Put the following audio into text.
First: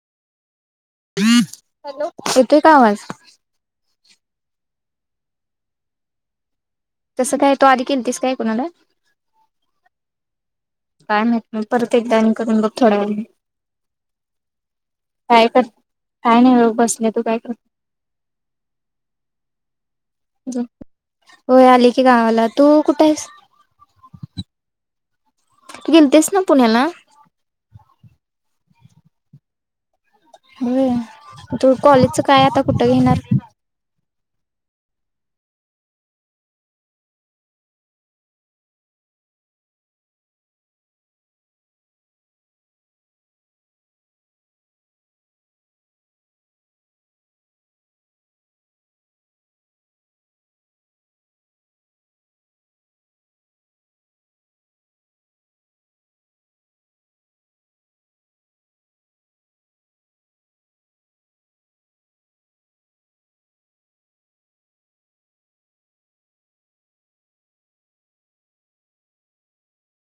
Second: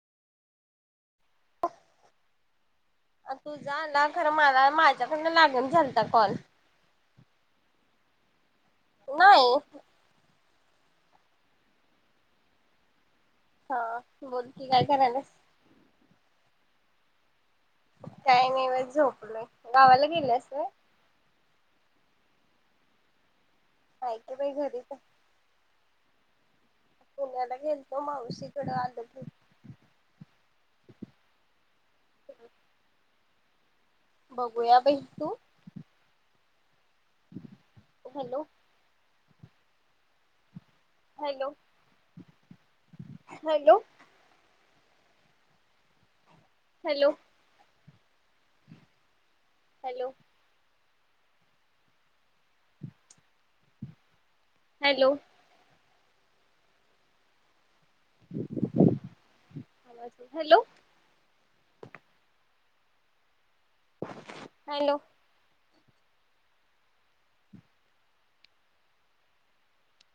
Hello येतोय का आवाज? तुझा आला खरं मला माझ्याकडन लागनं झालता कॉल तसं काय तो आधी केलतीस काय कुणाला? नाही. काय माहीत मग परत एकदा आणि करून बघ थोड्या वेळानी हा बोल की काय करायल्यास? कर काय नाही बघ बसले तू काय कर काय नाही बघ झोपलोय. गावाला गेल्यास कर होय? होय आली की गावाला तू कुठे आहेस? आहे की बाई घरीच. गेलतीस न्हव पुण्याला गेलतो मावशी कडं आलो की होय, तू कॉलेजच काय आता कुठं घेणार? बघूया बाई, तू? Hello hello, hello hello hello hello hello hello